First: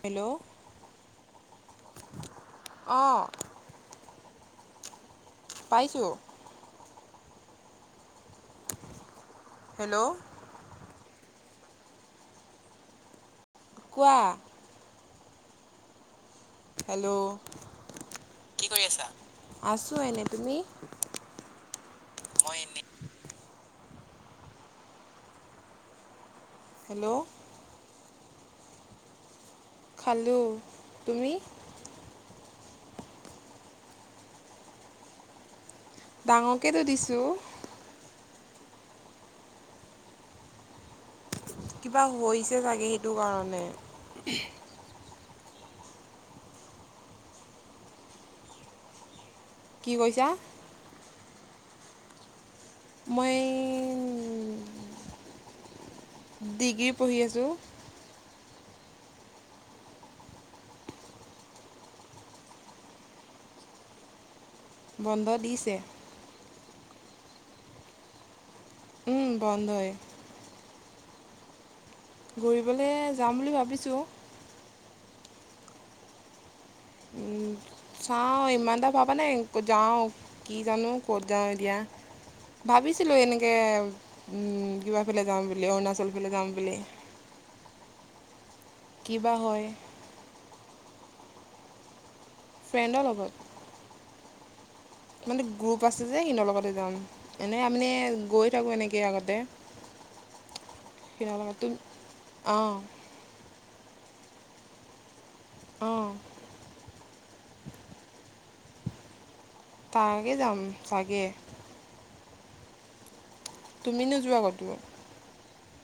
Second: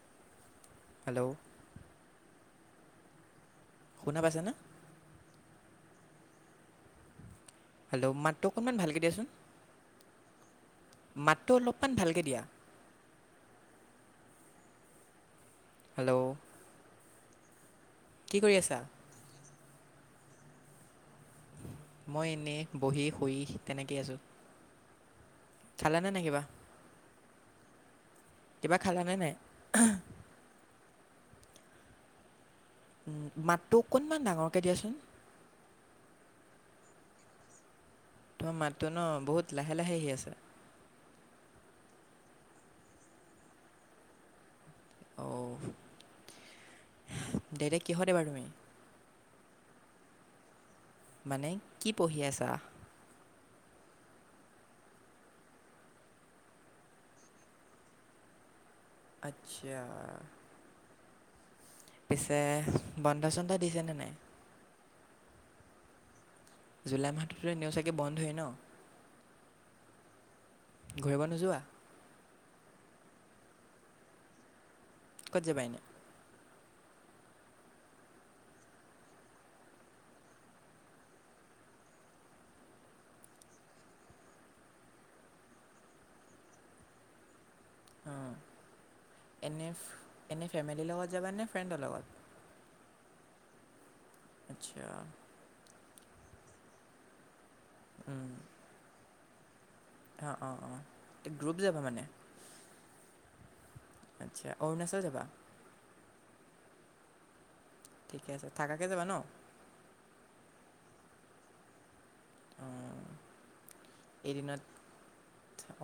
Hello hello অঁ শুনা পাইছেনে? পাইছো। হেল্ল' মাতটো অকনমান ভালকেই দিয়াচোন। হেল্ল' মাতটো অলপমান ভালকৈ দিয়া। কোৱা। হেল্ল' হেল্ল' কি কৰি আছা? আছো এনে তুমি? মই এনেই বহি শুই তেনেকেইে আছোঁ খলানে নাই কিবা? হেল্ল' কিবা খালা নে নাই? খালোঁ তুমি? উ মাতটো অকণমান ডাঙৰকে দিয়াচোন। ডাঙৰকেতো দিছো। তোমাৰ মাতটো ন বহুত লাহে লাহে আহি আছে কিবা হৈছে চাগে সেইটো কাৰণে। অ দে দে কিহত এইবাৰ তুমি? কি কৈছা? মানে কি পঢ়ি আছা? মই ডিগ্ৰী পঢ়ি আছোঁ। আচ্ছা। পিছে বন্ধ চন্ধ দিছেনে নাই? বন্ধ দিছে। জুলাই মাহটোতো এনেও চাগে বন্ধয়ে ন? বন্ধ হয়। ঘূৰিব নোযোৱা? ঘূৰিবলৈ যাম বুলি ভাবিছোঁ। কত যাবা এনে। উম। চাওঁ ইমান এটা ভাবা নাই ক'ত যাওঁ কি জানো ক'ত যাওঁ এতিয়া। ভাবিছিলোঁ এনেকৈ কিবা ফালে যাম বুলি, অৰুণাচল ফালে যাম বুলি। অ কি বা হয় এনে, এনে ফেমিলিৰ লগত যাবা নে ফ্ৰেণ্ডৰ লগত। ফ্ৰেণ্ডৰ লগত। আচ্ছা মানে গ্ৰুপ আছে যে সিনৰ লগতে যাম এনেই আমি উম গৈ থাকোঁ এনেকে আগতে। অঁ অঁ অঁ গ্ৰুপ [unintelligible] টো যাবা মানে আহ আচ্ছা অৰুণাচল যাবা। অঁ ঠিকে আছে থাকাকে যাবা ন। থকাকে যাম ছাগে। অহ তুমি নোযোৱা কতো?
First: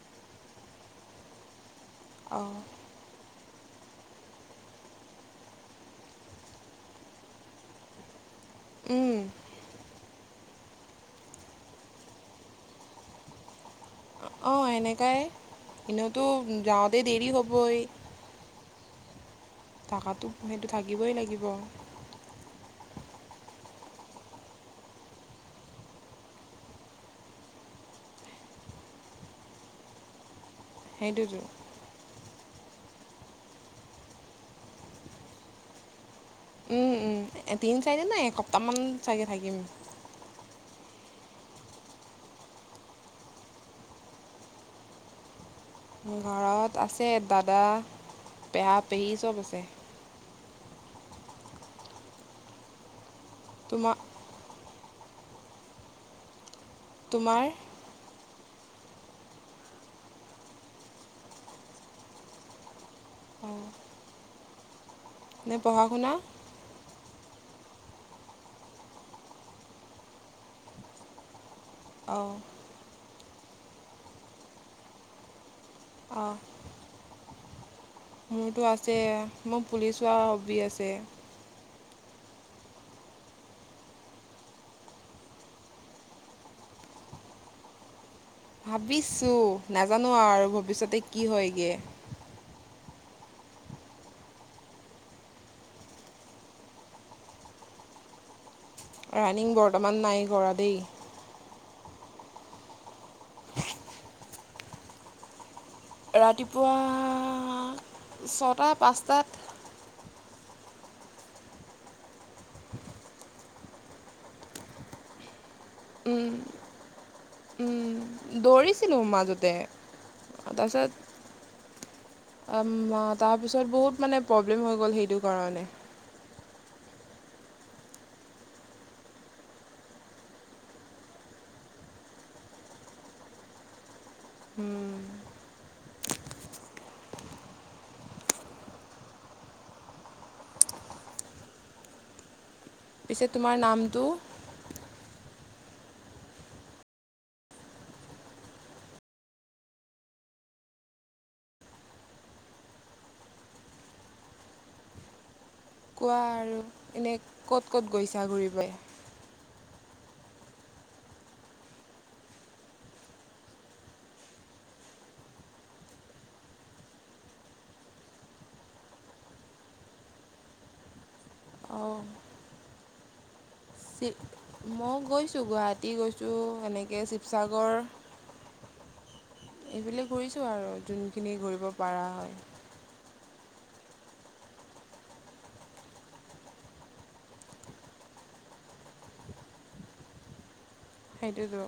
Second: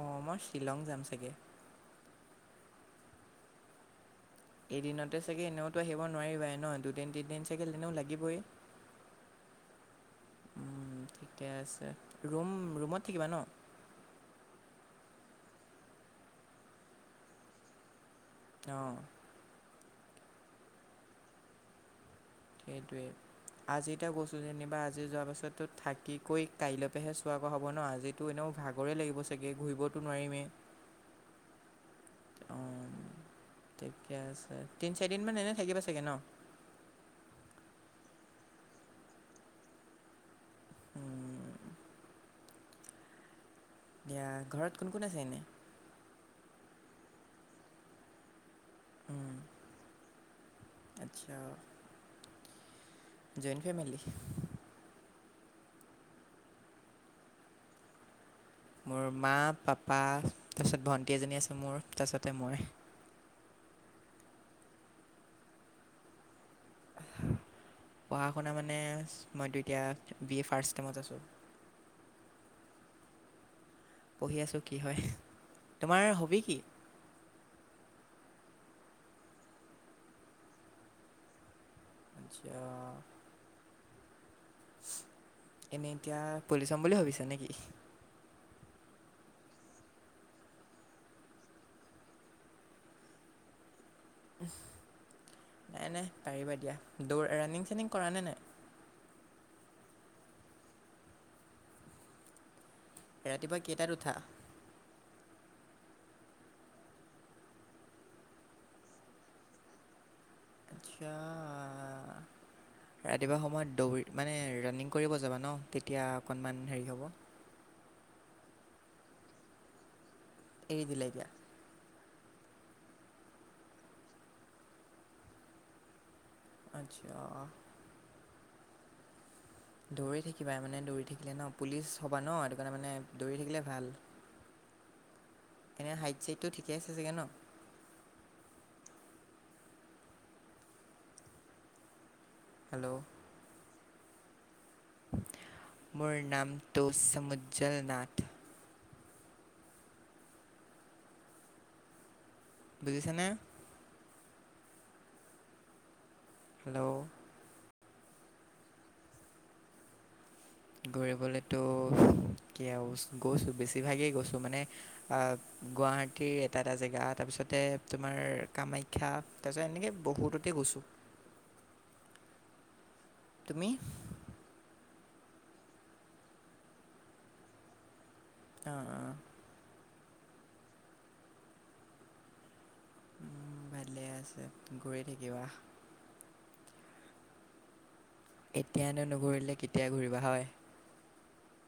অঁ মই শ্বিলং যাম চাগে। অহ এদিনতে চাগে এনেওতো আহিব নোৱাৰিবাই ন দুদিন তিনদিন চাগে এনেও লাগিবই উম উম ঠিকে আছে ৰুম ৰুমত থাকিবা ন অঁ এনেকাই এনেওতো যাওঁতে দেৰি হ'বই অহ থকাটো সেইটো থাকিবই লাগিব সেইটোৱেই আজি এতিয়া গৈছো যেনিবা আজি যোৱাৰ পাছতো থাকি কৈ কাইলৈ পৰাহে চোৱাকৈ হ'ব ন আজিতো এনেও ভাগৰে লাগিব চাগে ঘূৰিবতো নোৱাৰিমেই সেইটোৱে টো অ ঠিকে আছে তিন চাৰি দিন মান এনে থাকিবা চাগে ন উম উম তিনি চাৰিদ নাই এসপ্তাহমান চাগে থাকিম এতিয়া দিয়া ঘৰত কোন কোন আছে এনেগ ঘৰত আছে দাদা, পেহা-পেহী উম, চব আছে আচ্ছা জইণ্ট ফেমেলি তোমাৰ তোমাৰ মোৰ মা পাপা তাৰপিছত ভণ্টি এজনী আছে মোৰ তাৰপিছতে মই মানে পঢ়া শুনা পঢ়া শুনা মানে মইতো এতিয়া বি এ ফাৰ্ষট চেমট আছোঁ অ পঢ়ি আছো কি হয় তোমাৰ অঁ হবি কি? মোৰতো আছে মোৰ পুলিচহোৱা হবি আছে আচ্ছা এনেই এতিয়া পলিচ সম বুলি ভাবিছা নেকি? ভাবিছোঁ নাজানো আৰু ভৱিষ্যতে কি হয়গে। নাই নাই পাৰিবা দিয়া দৌৰ ৰানিং সানিং কৰা নে নাই? ৰানিং বৰ্তমান নাই কৰা দেই ৰাতিপুৱা কেইটাত উঠা ৰাতিপুৱা ছটা পাঁচটাত আচ্ছা ৰাতিপুৱা সময়ত দৌৰি মানে ৰানিং কৰিব যাবা ন তেতিয়া অকনমান হেৰি হ'ব। দৌৰিছিলো মাজতে এৰি দিলে এতিয়া। উম অ তাৰপিছত বহুত মানে প্ৰব্লেম হৈ গ'ল সেইটো কাৰণে। আচ্ছা। দৌৰি থাকিবা মানে দৌৰি থাকিলে ন পুলিচ হবা ন সেইটো কাৰণে মানে দৌৰি থাকিলে ভাল। উম। এনে হাইট চাইডটো ঠিকে আছে চাগে ন। হেল্ল'। পিছে তোমাৰ নামটো? মোৰ নামটো চমুজ্জল নাথ। বুজিছানে? কোৱা আৰু হেল্ল' এনেই ক'ত ক'ত গৈছা ঘূৰিবই? ঘুৰিবলেতো কি আৰু গৈছো বেছিভাগেই গৈছো মানে অহ। গুৱাহাটীৰ এটা এটা জেগা তাৰপিছতে তোমাৰ কামাখ্যা তাৰপিছত এনেকৈ বহুততে গৈছো। অহ। তুমি? মই গৈছোঁ গুৱাহাটী গৈছোঁ এনেকে শিৱসাগৰ অঁ অঁ এইবিলাক ঘূৰিছোঁ আৰু যোনখিনি ঘূৰিব পাৰা হয়। উম ভালে আছে ঘূৰি থাকিবা। এতিয়ানো নুঘূৰিলে কেতিয়া ঘূৰিবা হয়। সেইটোতো।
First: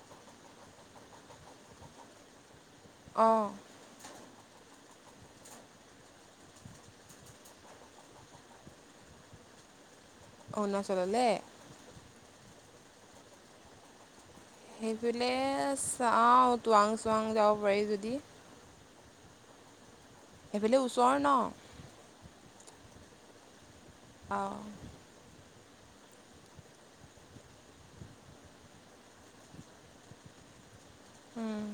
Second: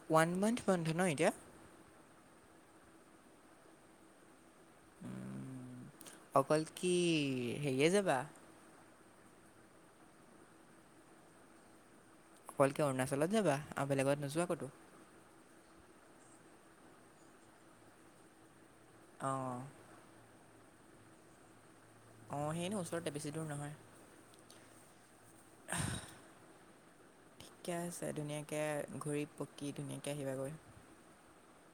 ওৱান মান্থ বন্ধ ন এতিয়া? অ। উ অকল কি হেৰিয়ে যাবা? অৰুণাচললে অকল কি অৰুণাচলত যাবা আৰু বেলেগত নোযোৱা? ক'তো সেইফালে চাওঁ টুৱাং চুৱাং যাব পাৰি যদি। অ। এইফালে ওচৰ ন। অ সেইটো ওচৰতে বেছি দূৰ নহয়। অ। [inaudible] ঠিকে আছে ধুনীয়াকে ঘূৰি পকি ধুনীয়াকে আহিবাগৈ। উম।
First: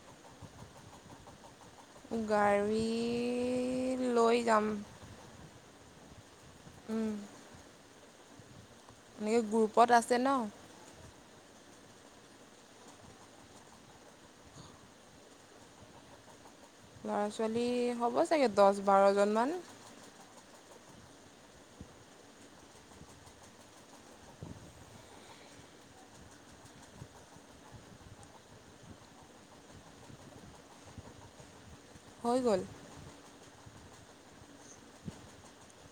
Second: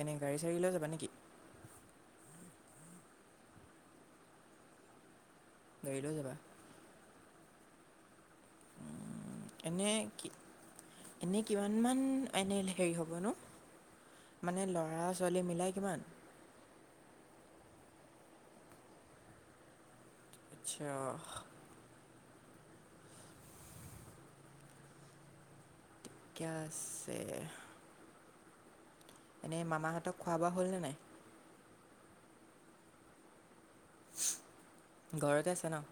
এনেই গাড়ী চাড়ী লৈ যাবা নেকি? গাড়ী লৈ যাম। গাড়ী লৈ যাবা। উম! এনে এনে গ্ৰুপত আছে কি ন। এনেই কিমানমান এনেই হেৰি হ'ব নো? মানে ল'ৰা -ছোৱালী মিলাই কিমান? ল'ৰা -ছোৱালী হ'ব চাগে দচ বাৰজনমান। আচ্ছা। ঠিকে আছে। এনেই মামাহঁতক খোৱা বোৱা হ'লনে নাই। হৈ গ'ল। ঘৰতে আছে ন।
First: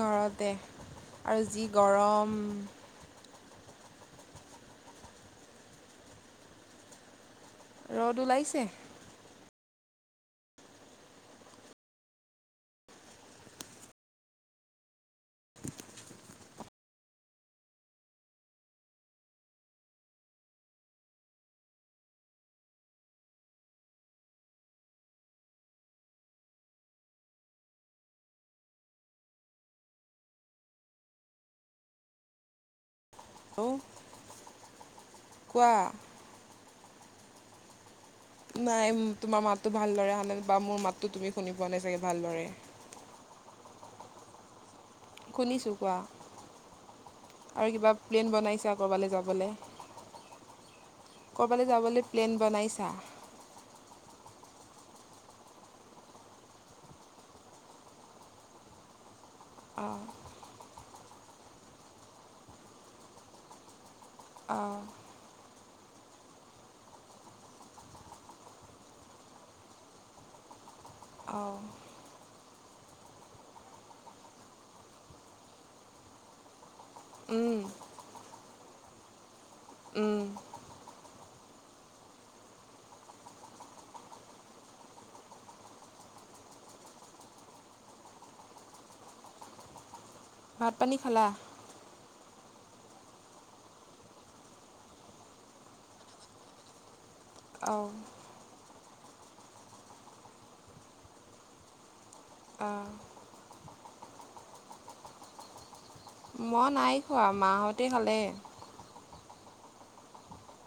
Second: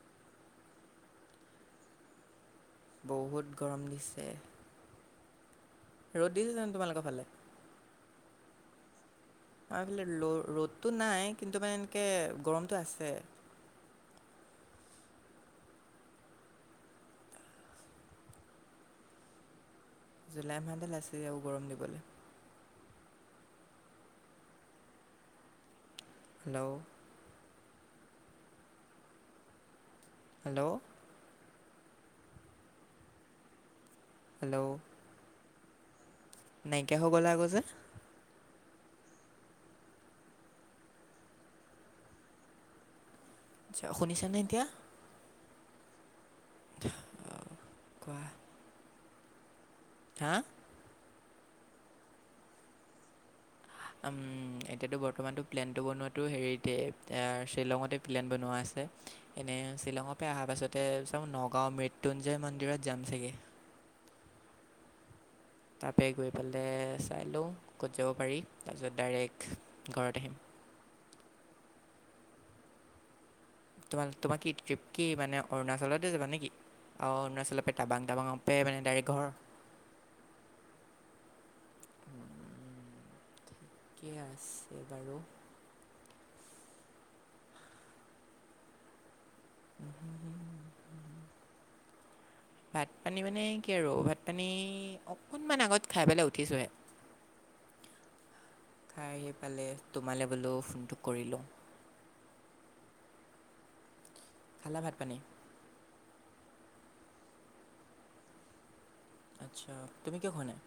ঘৰতে আৰু যি গৰম। বহুত গৰম দিছে ৰ'দ দিছে জানো তোমালোকৰ ফালে? ৰ'দ ওলাইছে। আমাৰ ফালে ৰ'দতটো নাই কিন্তু মানে এনেকে গৰমতটো আছে। জুলাই মাহদাল আছে আৰু গৰম দিবলৈ। হেল্ল' হেল্ল' হৌ হেল্ল' কোৱা নাইকিয়া হৈ গ'লা গৈ যে? নাই তোমাৰ মাতটো ভালদৰে অহা নাই বা মোৰ মাততো তুমি শুনি পোৱা নাই চাগে ভালদৰে। [inaudible] আচ্ছা শুনিছা নে এতিয়া? শুনিছোঁ কোৱা আৰু কিবা কোৱা প্লেন বনাইছা ক'ৰবালৈ যাবলে? হা? ক'ৰবালৈ যাবলে প্লেন বনাইছা? উম এতিয়াতো বৰ্তমানতটো প্লেন টো বনোৱাটো হেৰিতে শ্বিলঙতে প্লেন বনোৱা আছে হে এনে অঁ শ্বিলঙৰ পৰা অহা পাছতে চব নগাঁওৰ মৃত্যুঞ্জয় মন্দিৰত যাম চাগে। আহঁ তাপে গৈ পেলাই চাই লওঁ ক'ত যাব পাৰি তাৰপিছত ডাইৰেক্ট ঘৰত আহিম। অ তোমাৰ তোমাৰ কি ট্ৰিপ কি মানে অৰুণাচলতে যাবা নেকি অ অৰুণাচলৰ টাবাং টাবাং পে মানে ডাইৰেক্ট ঘৰ উম থিকে আছে বাৰু [inaudible] ভাত পানী খালা? ভাত পানী মানে কি আৰু ভাত পানী অকনমান আগত খাই পেলাই উঠিছোহে। অ খাই আহি পেলে তোমালৈ বোলে ফোনটো কৰি লওঁ আহঁ খালা ভাত পানী? মই নাই খোৱা মাহঁতে খালে। আচ্ছা তুমি কিয় খোৱা নাই?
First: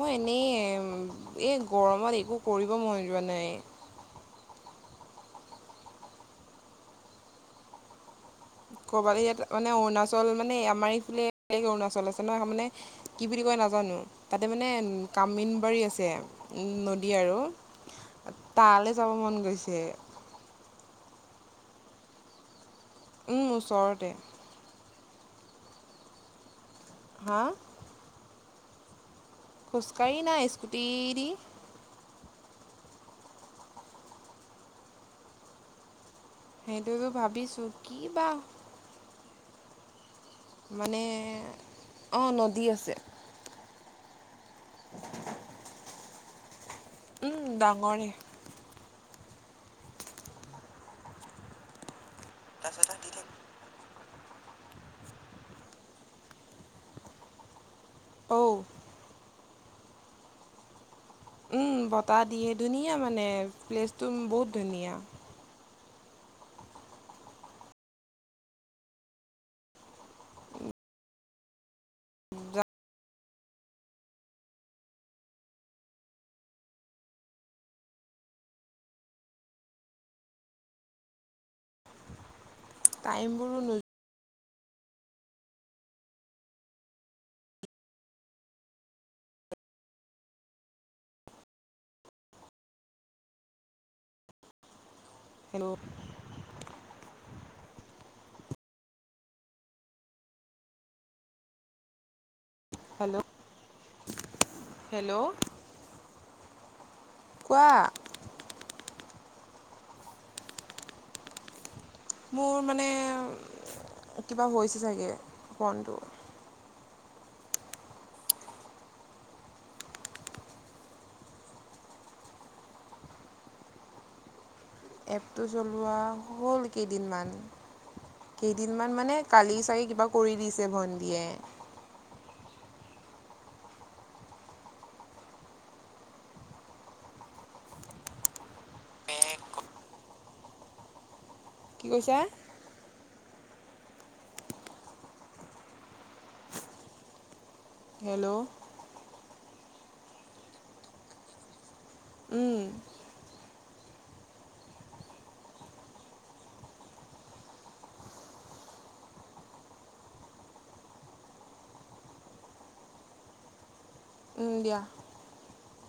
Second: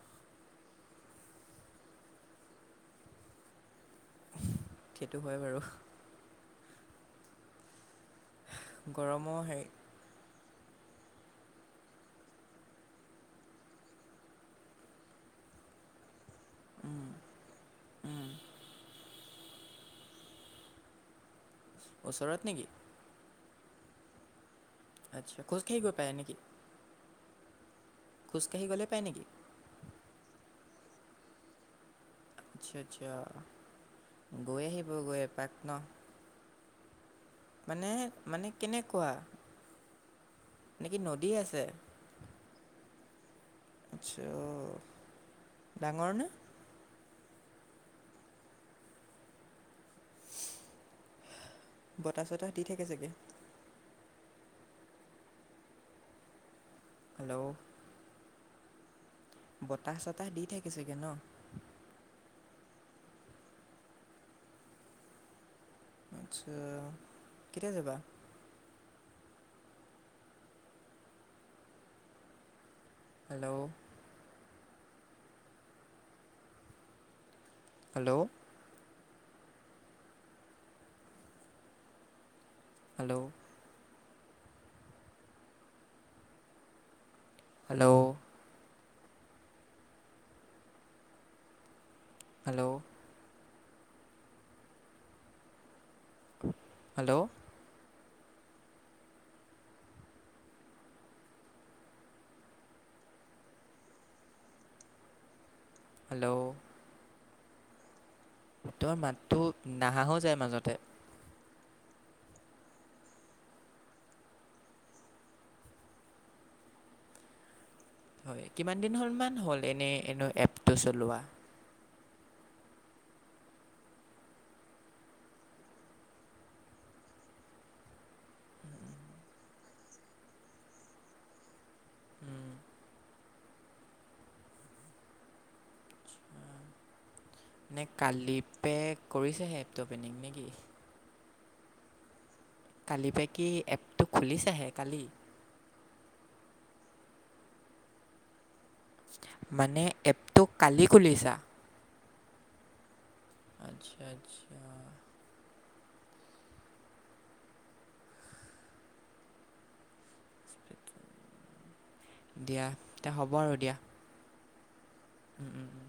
মই এনেই এ গৰমত একো কৰিব মন যোৱা নাই। সেইটো হয় বাৰু। ক'বালে ইয়াত গৰমৰ হেৰি মানে অৰুণাচল মানে মানে আমাৰ এইফালে বেলেগ অৰুণাচল আছে নহ মানে কি বুলি কয় নাজানো তাতে মানে কাম ন বাৰী আছে উম নদী আৰু উম তালৈ যাব মন গৈছে ওচৰত নেকি? উম ওচৰতে। আচ্ছা খোজকাঢ়ি গৈ পায় নে কি? হা খোজকাঢ়ি গ'লে পায় নেকি? খোজকাাঢ়ি নাই স্কুটি দি আচ্ছা আচ্ছা গৈ আহিব গৈ এপাক ন? সেইটোতো ভাবিছো মানে কি বা মানে কেনেকুৱা কি মানে নদী আছে অ নদী আছে আচ্ছা ডাঙৰ নে উম ডাঙৰে বতাহ চতাহ দি থাকে চাগে হেল্ল' অ' বতাহ চতাহ দি থাকি চাগে ন উম বতাহ দিয়ে ধুনীয়া মানে প্লেচটো বহুত ধুনীয়া আচ্ছা কেতিয়া যাবা হেল্ল' হেল্ল' হেল্ল' টাইম বোৰো নো hello hello hello hello hello hello hello কোৱা তই মাতটো নাহা হৈ যায় মাজতে মোৰ মানে কিবা হৈছে চাগে ফোনটো হয় কিমান দিন হ'ল মান হল এনে এপটো চলোৱা এপটো চলোৱা হ'ল কেইদিনমান কেইদিনমান মানে কালি চাগে কিবা কৰি দিছে ভণ্টীয়ে উম নে কালি পে কৰিছেহে এপটো অপেনিং নেকি কি কৈছা? কালি পা কি এপটো খুলিছাহে কালি হেল্ল' মানে এপটো কালি খুলিছা? উম আচ্ছা আচ্ছা দিয়া তে হ'ব আৰু দিয়া উম দিয়া উম, উম, উম।